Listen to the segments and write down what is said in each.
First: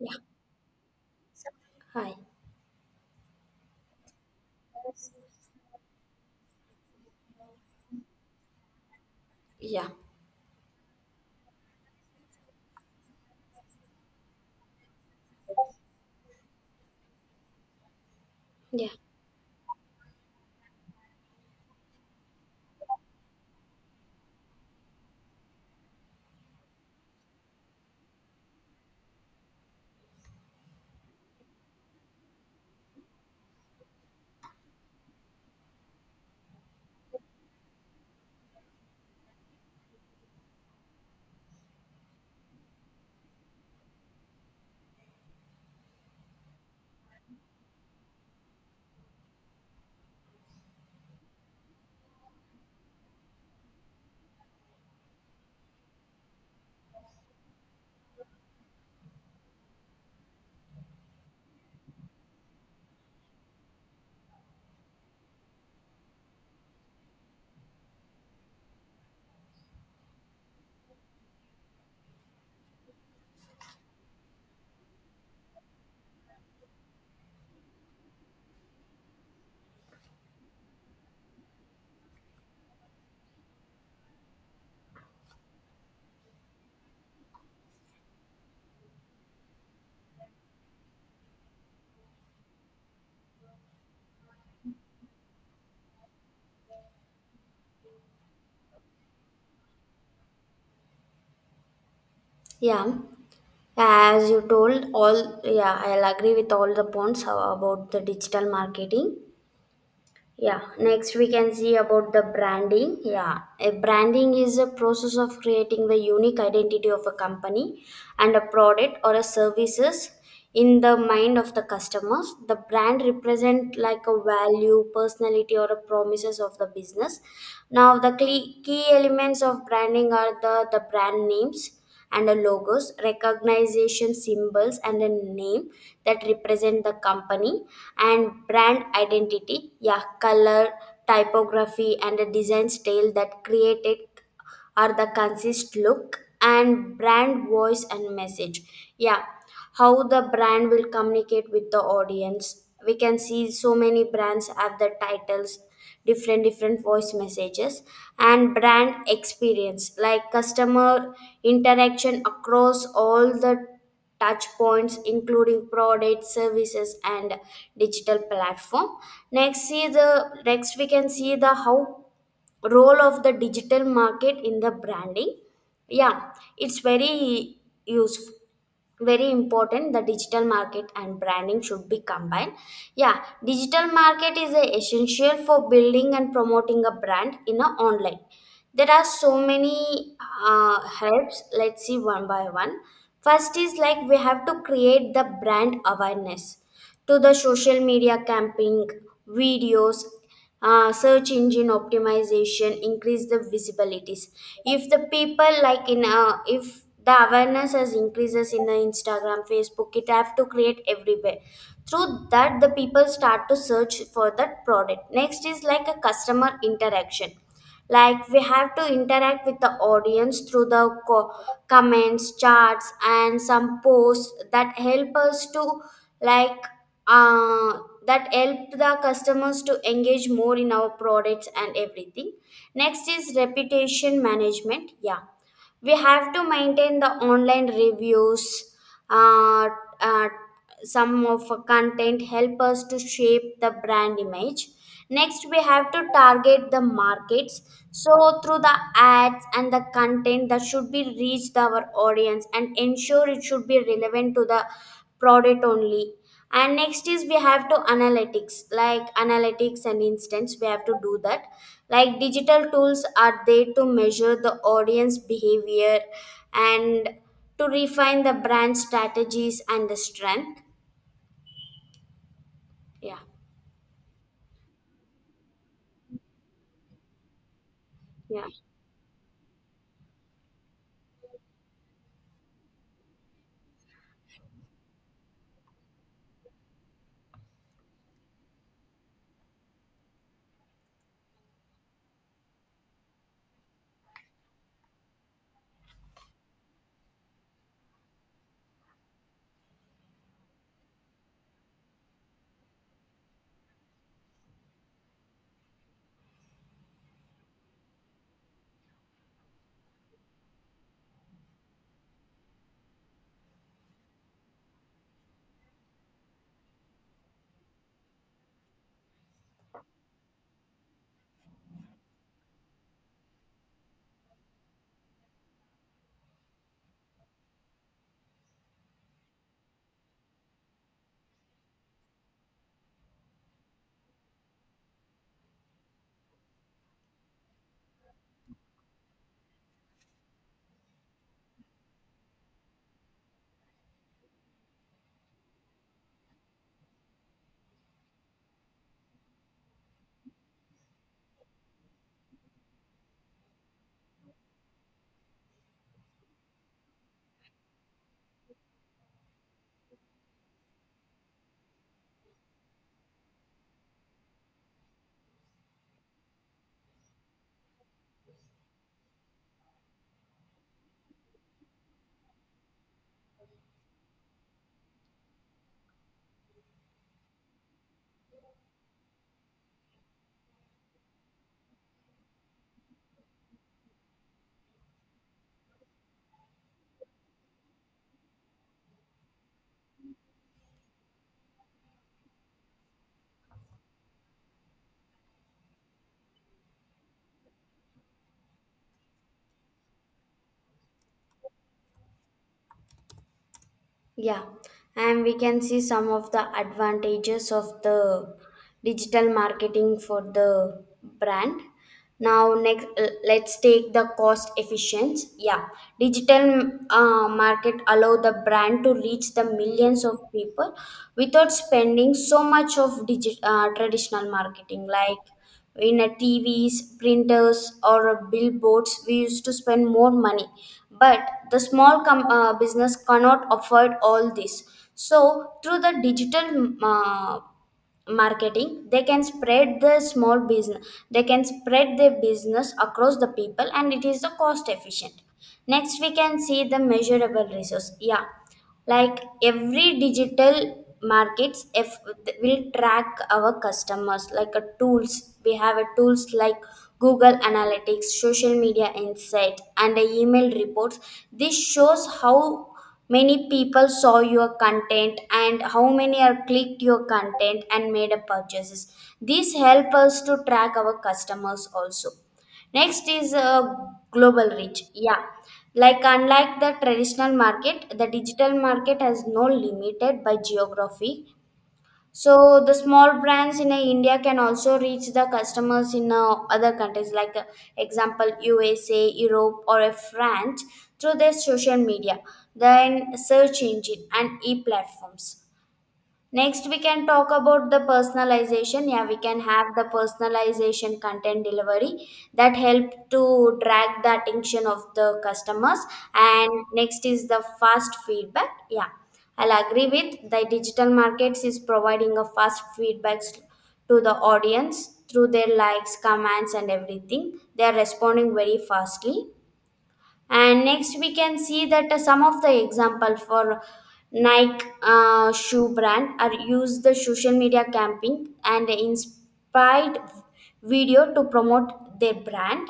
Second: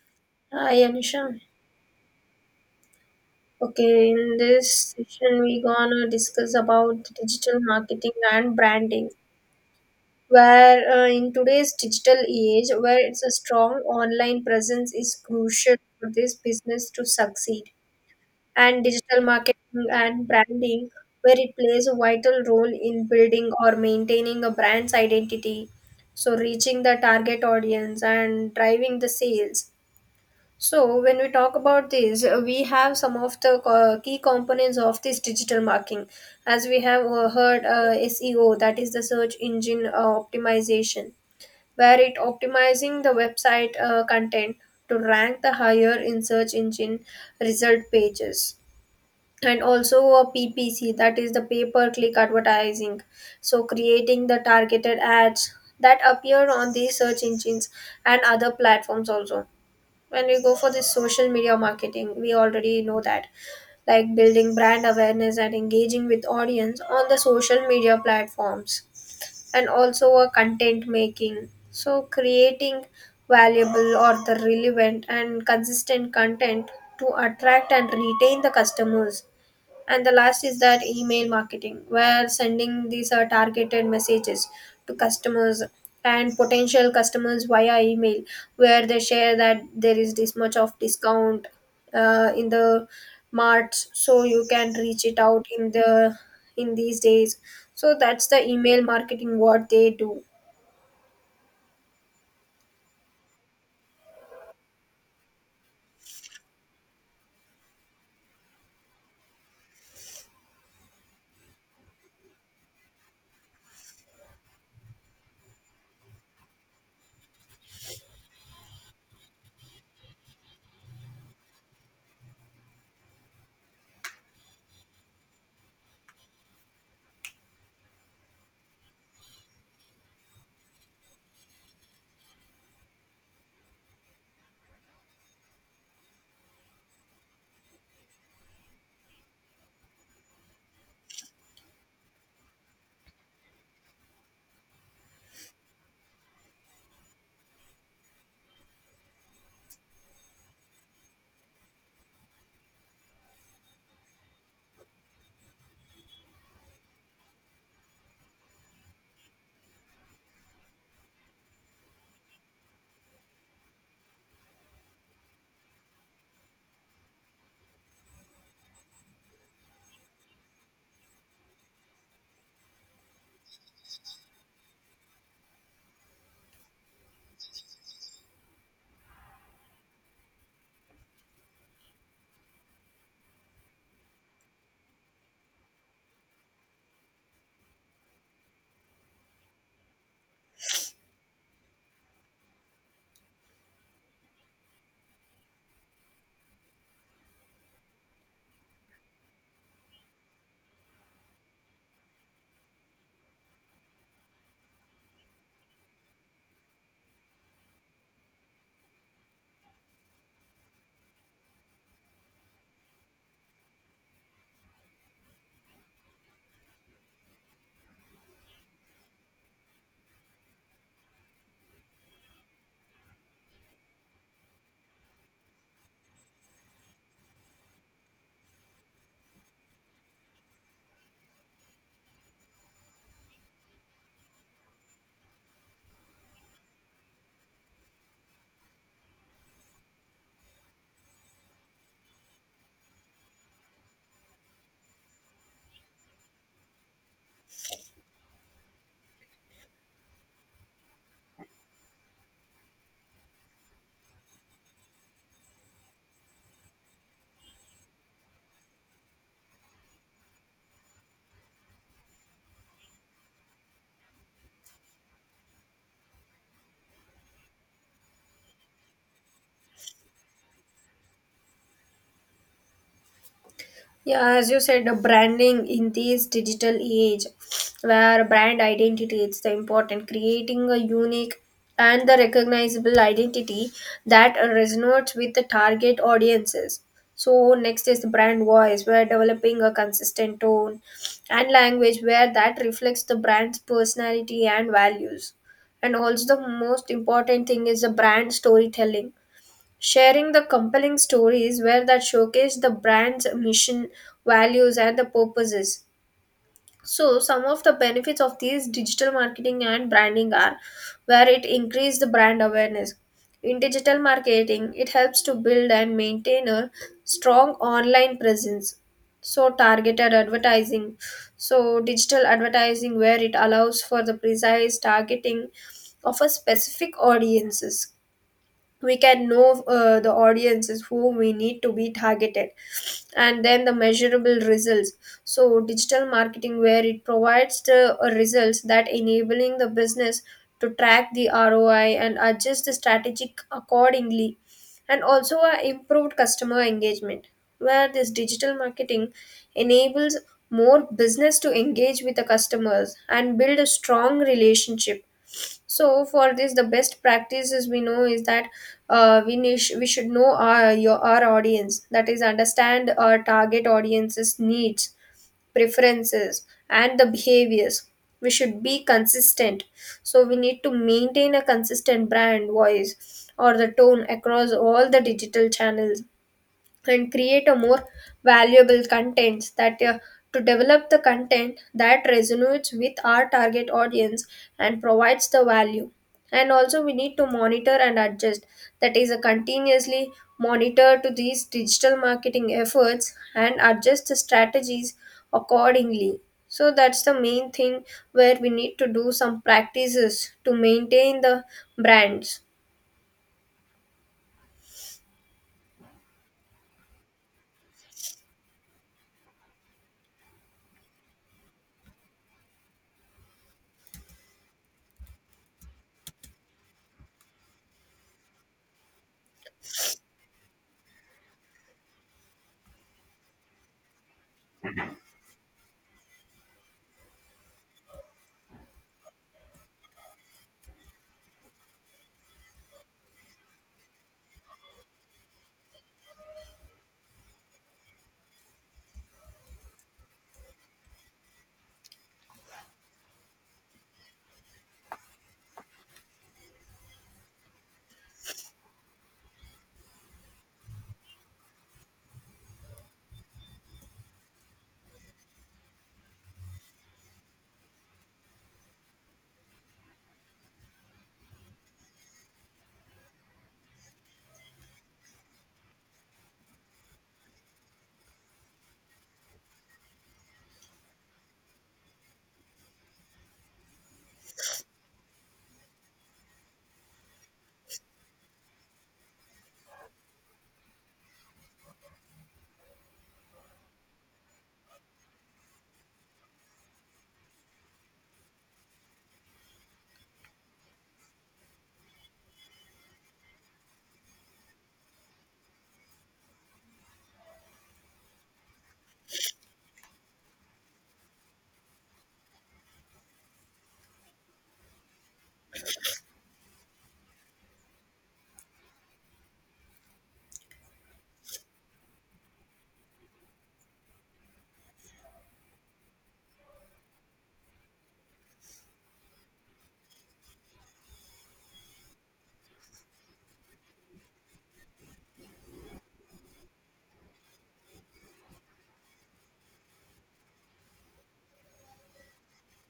Yeah, Hi Anisha. hi. Okay, in this session we gonna discuss about the digital marketing and branding. Yeah, Where In today's digital age, where it's a strong online presence is crucial for this business to succeed, and yeah, digital marketing and branding, where it plays a vital role in building or maintaining a brand's identity, so reaching the target audience and driving the sales. So, when we talk about this, we have some of the key components of this digital marketing. As we have heard, SEO, that is the search engine optimization, where it optimizing the website content to rank the higher in search engine result pages. And also a PPC, that is the pay per click advertising. So, creating the targeted ads that appear on these search engines and other platforms also. When we go for this social media marketing, we already know that, like, building brand awareness and engaging with audience on the social media platforms, and also a content making, so creating valuable or the relevant and consistent content to attract and retain the customers. And the last is that email marketing, where sending these targeted messages to customers and potential customers via email, where they share that there is this much of discount in the marts, so you can reach it out in the, in these days. So that's the email marketing what they do. yeah. As you told, all yeah, I'll agree with all the points about the digital marketing. Yeah, next we can see about the branding. Yeah, a branding is a process of creating the unique identity of a company and a product or a services in the mind of the customers. The brand represent like a value, personality or a promises of the business. Now the key elements of branding are the brand names and a logos, recognition symbols and a name that represent the company and brand identity, yeah, color, typography and a design style that created are the consist look and brand voice and message. Yeah, how the brand will communicate with the audience, we can see so many brands have the titles different voice messages and brand experience like customer interaction across all the touch points including product services and digital platform. next see the Next we can see the how role of the digital market in the branding. Yeah, it's very useful, very important the digital market and branding should be combined. Yeah, digital market is a essential for building and promoting a brand in a online. There are so many helps, let's see one by one. First is like we have to create the brand awareness to the social media camping, videos, search engine optimization, increase the visibilities. If the people like in if the awareness has increases in the Instagram, Facebook, it have to create everywhere. Through that the people start to search for that product. Next is like a customer interaction, like we have to interact with the audience through the co- comments, charts and some posts that help us to like uh, that help the customers to engage more in our products and everything. Next is reputation management. Yeah, we have to maintain the online reviews. uh, uh, some of our content help us to shape the brand image. Next we have to target the markets, so through the ads and the content that should be reached our audience and ensure it should be relevant to the product only. And next is we have to analytics, like analytics and instance we have to do that. Like digital tools are there to measure the audience behavior and to refine the brand strategies and the strength. yeah Yeah, as you said, the branding in this digital age, where yeah brand identity is the important, creating a unique and the recognizable identity that resonates with the target audiences. So next is the brand voice, where developing a consistent tone and language where that reflects the brand's personality and values. And also the most important thing is the brand storytelling, sharing the compelling stories where that showcase the brand's mission, values, and the purposes. So, some of the benefits of these digital marketing and branding are where it increases the brand awareness. In digital marketing, it helps to build and maintain a strong online presence. So, targeted advertising. So, digital advertising where it allows for the precise targeting of a specific audiences. We can know the audiences who we need to be targeted, and then the measurable results. So digital marketing where it provides the results that enabling the business to track the ROI and adjust the strategic accordingly. And also a improved customer engagement, where this digital marketing enables more business to engage with the customers and build a strong relationship. So for this, the best practices we know is that we should know our audience. That is, understand our target audience's needs, preferences, and the behaviors. We should be consistent. So we need to maintain a consistent brand voice or the tone across all the digital channels and create a more valuable contents that to develop the content that resonates with our target audience and provides the value. And also we need to monitor and adjust, that is, a continuously monitor to these digital marketing efforts and adjust the strategies accordingly. So that's the main thing where we need to do some practices to maintain the brands. yeah And we can see some of the advantages of the digital marketing for the brand. Now, next, let's take the cost efficiency. Yeah, digital market allow the brand to reach the millions of people without spending so much of traditional marketing like in a TVs, printers, or a billboards. We used to spend more money, but the business cannot afford all this. So, through the digital marketing, they can spread their business across the people and it is the cost efficient. Next we can see the measurable resource. Yeah, like every digital markets if will track our customers, like a tools, we have a tools like Google Analytics, social media insight and a email reports. This shows how many people saw your content and how many are clicked your content and made a purchases. This help us to track our customers also. Next is global reach. Yeah, like unlike the traditional market, the digital market has no limited by geography. So the small brands in India can also reach the customers in other countries, like example USA, Europe, or France, through their social media, then search engine and e platforms. Next, we can talk about the personalization. Yeah, we can have the personalization content delivery that help to drag the attention of the customers. And next is the fast feedback. Yeah, I'll agree with the digital markets is providing a fast feedbacks to the audience through their likes, comments, and everything. They are responding very fastly. And next we can see that some of the example for Nike shoe brand are use the social media camping and inspired video to promote their brand,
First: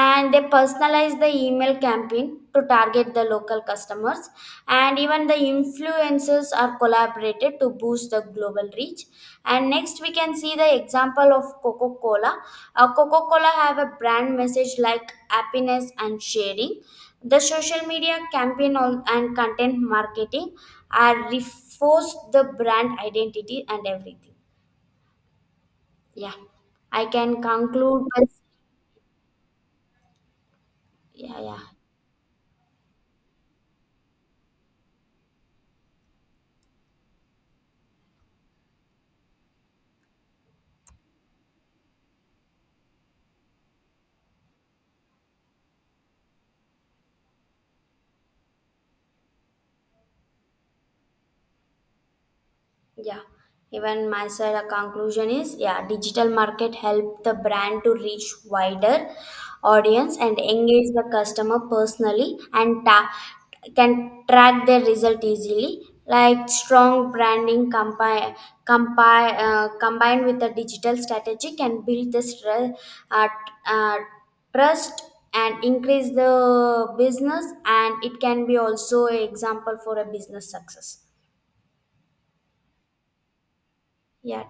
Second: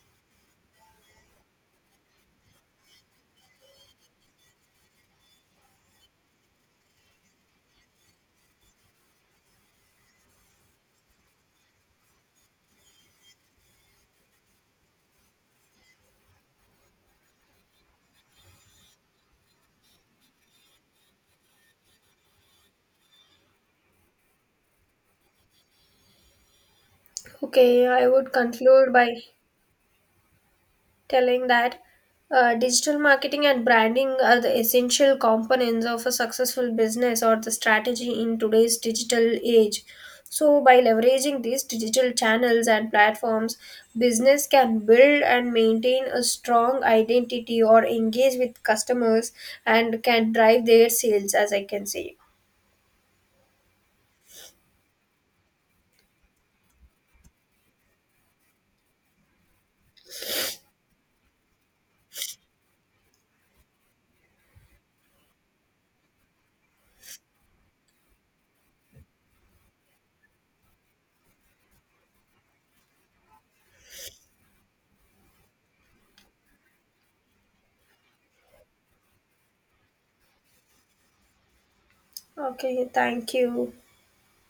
and they personalize the email campaign to target the local customers, and even the influencers are collaborated to boost the global reach. And next we can see the example of Coca-Cola. Coca-Cola have a brand message like happiness and sharing. The social media campaign and content marketing are reinforce the brand identity and everything. Yeah, I can Okay, I conclude by would conclude by yeah telling yeah that digital marketing and branding are the essential components of a successful business or the strategy in today's digital age. So, by leveraging these digital channels and platforms, business can build and maintain a strong identity or engage with customers and can drive their sales, as I can say. yeah, even my side a conclusion is, yeah, digital market help the brand to reach wider audience and engage the customer personally can track their result easily. Like strong branding combined with the digital strategy can build uh, t- uh, trust and increase the business, and it can be also an example for a business success. Okay, thank you. Yeah,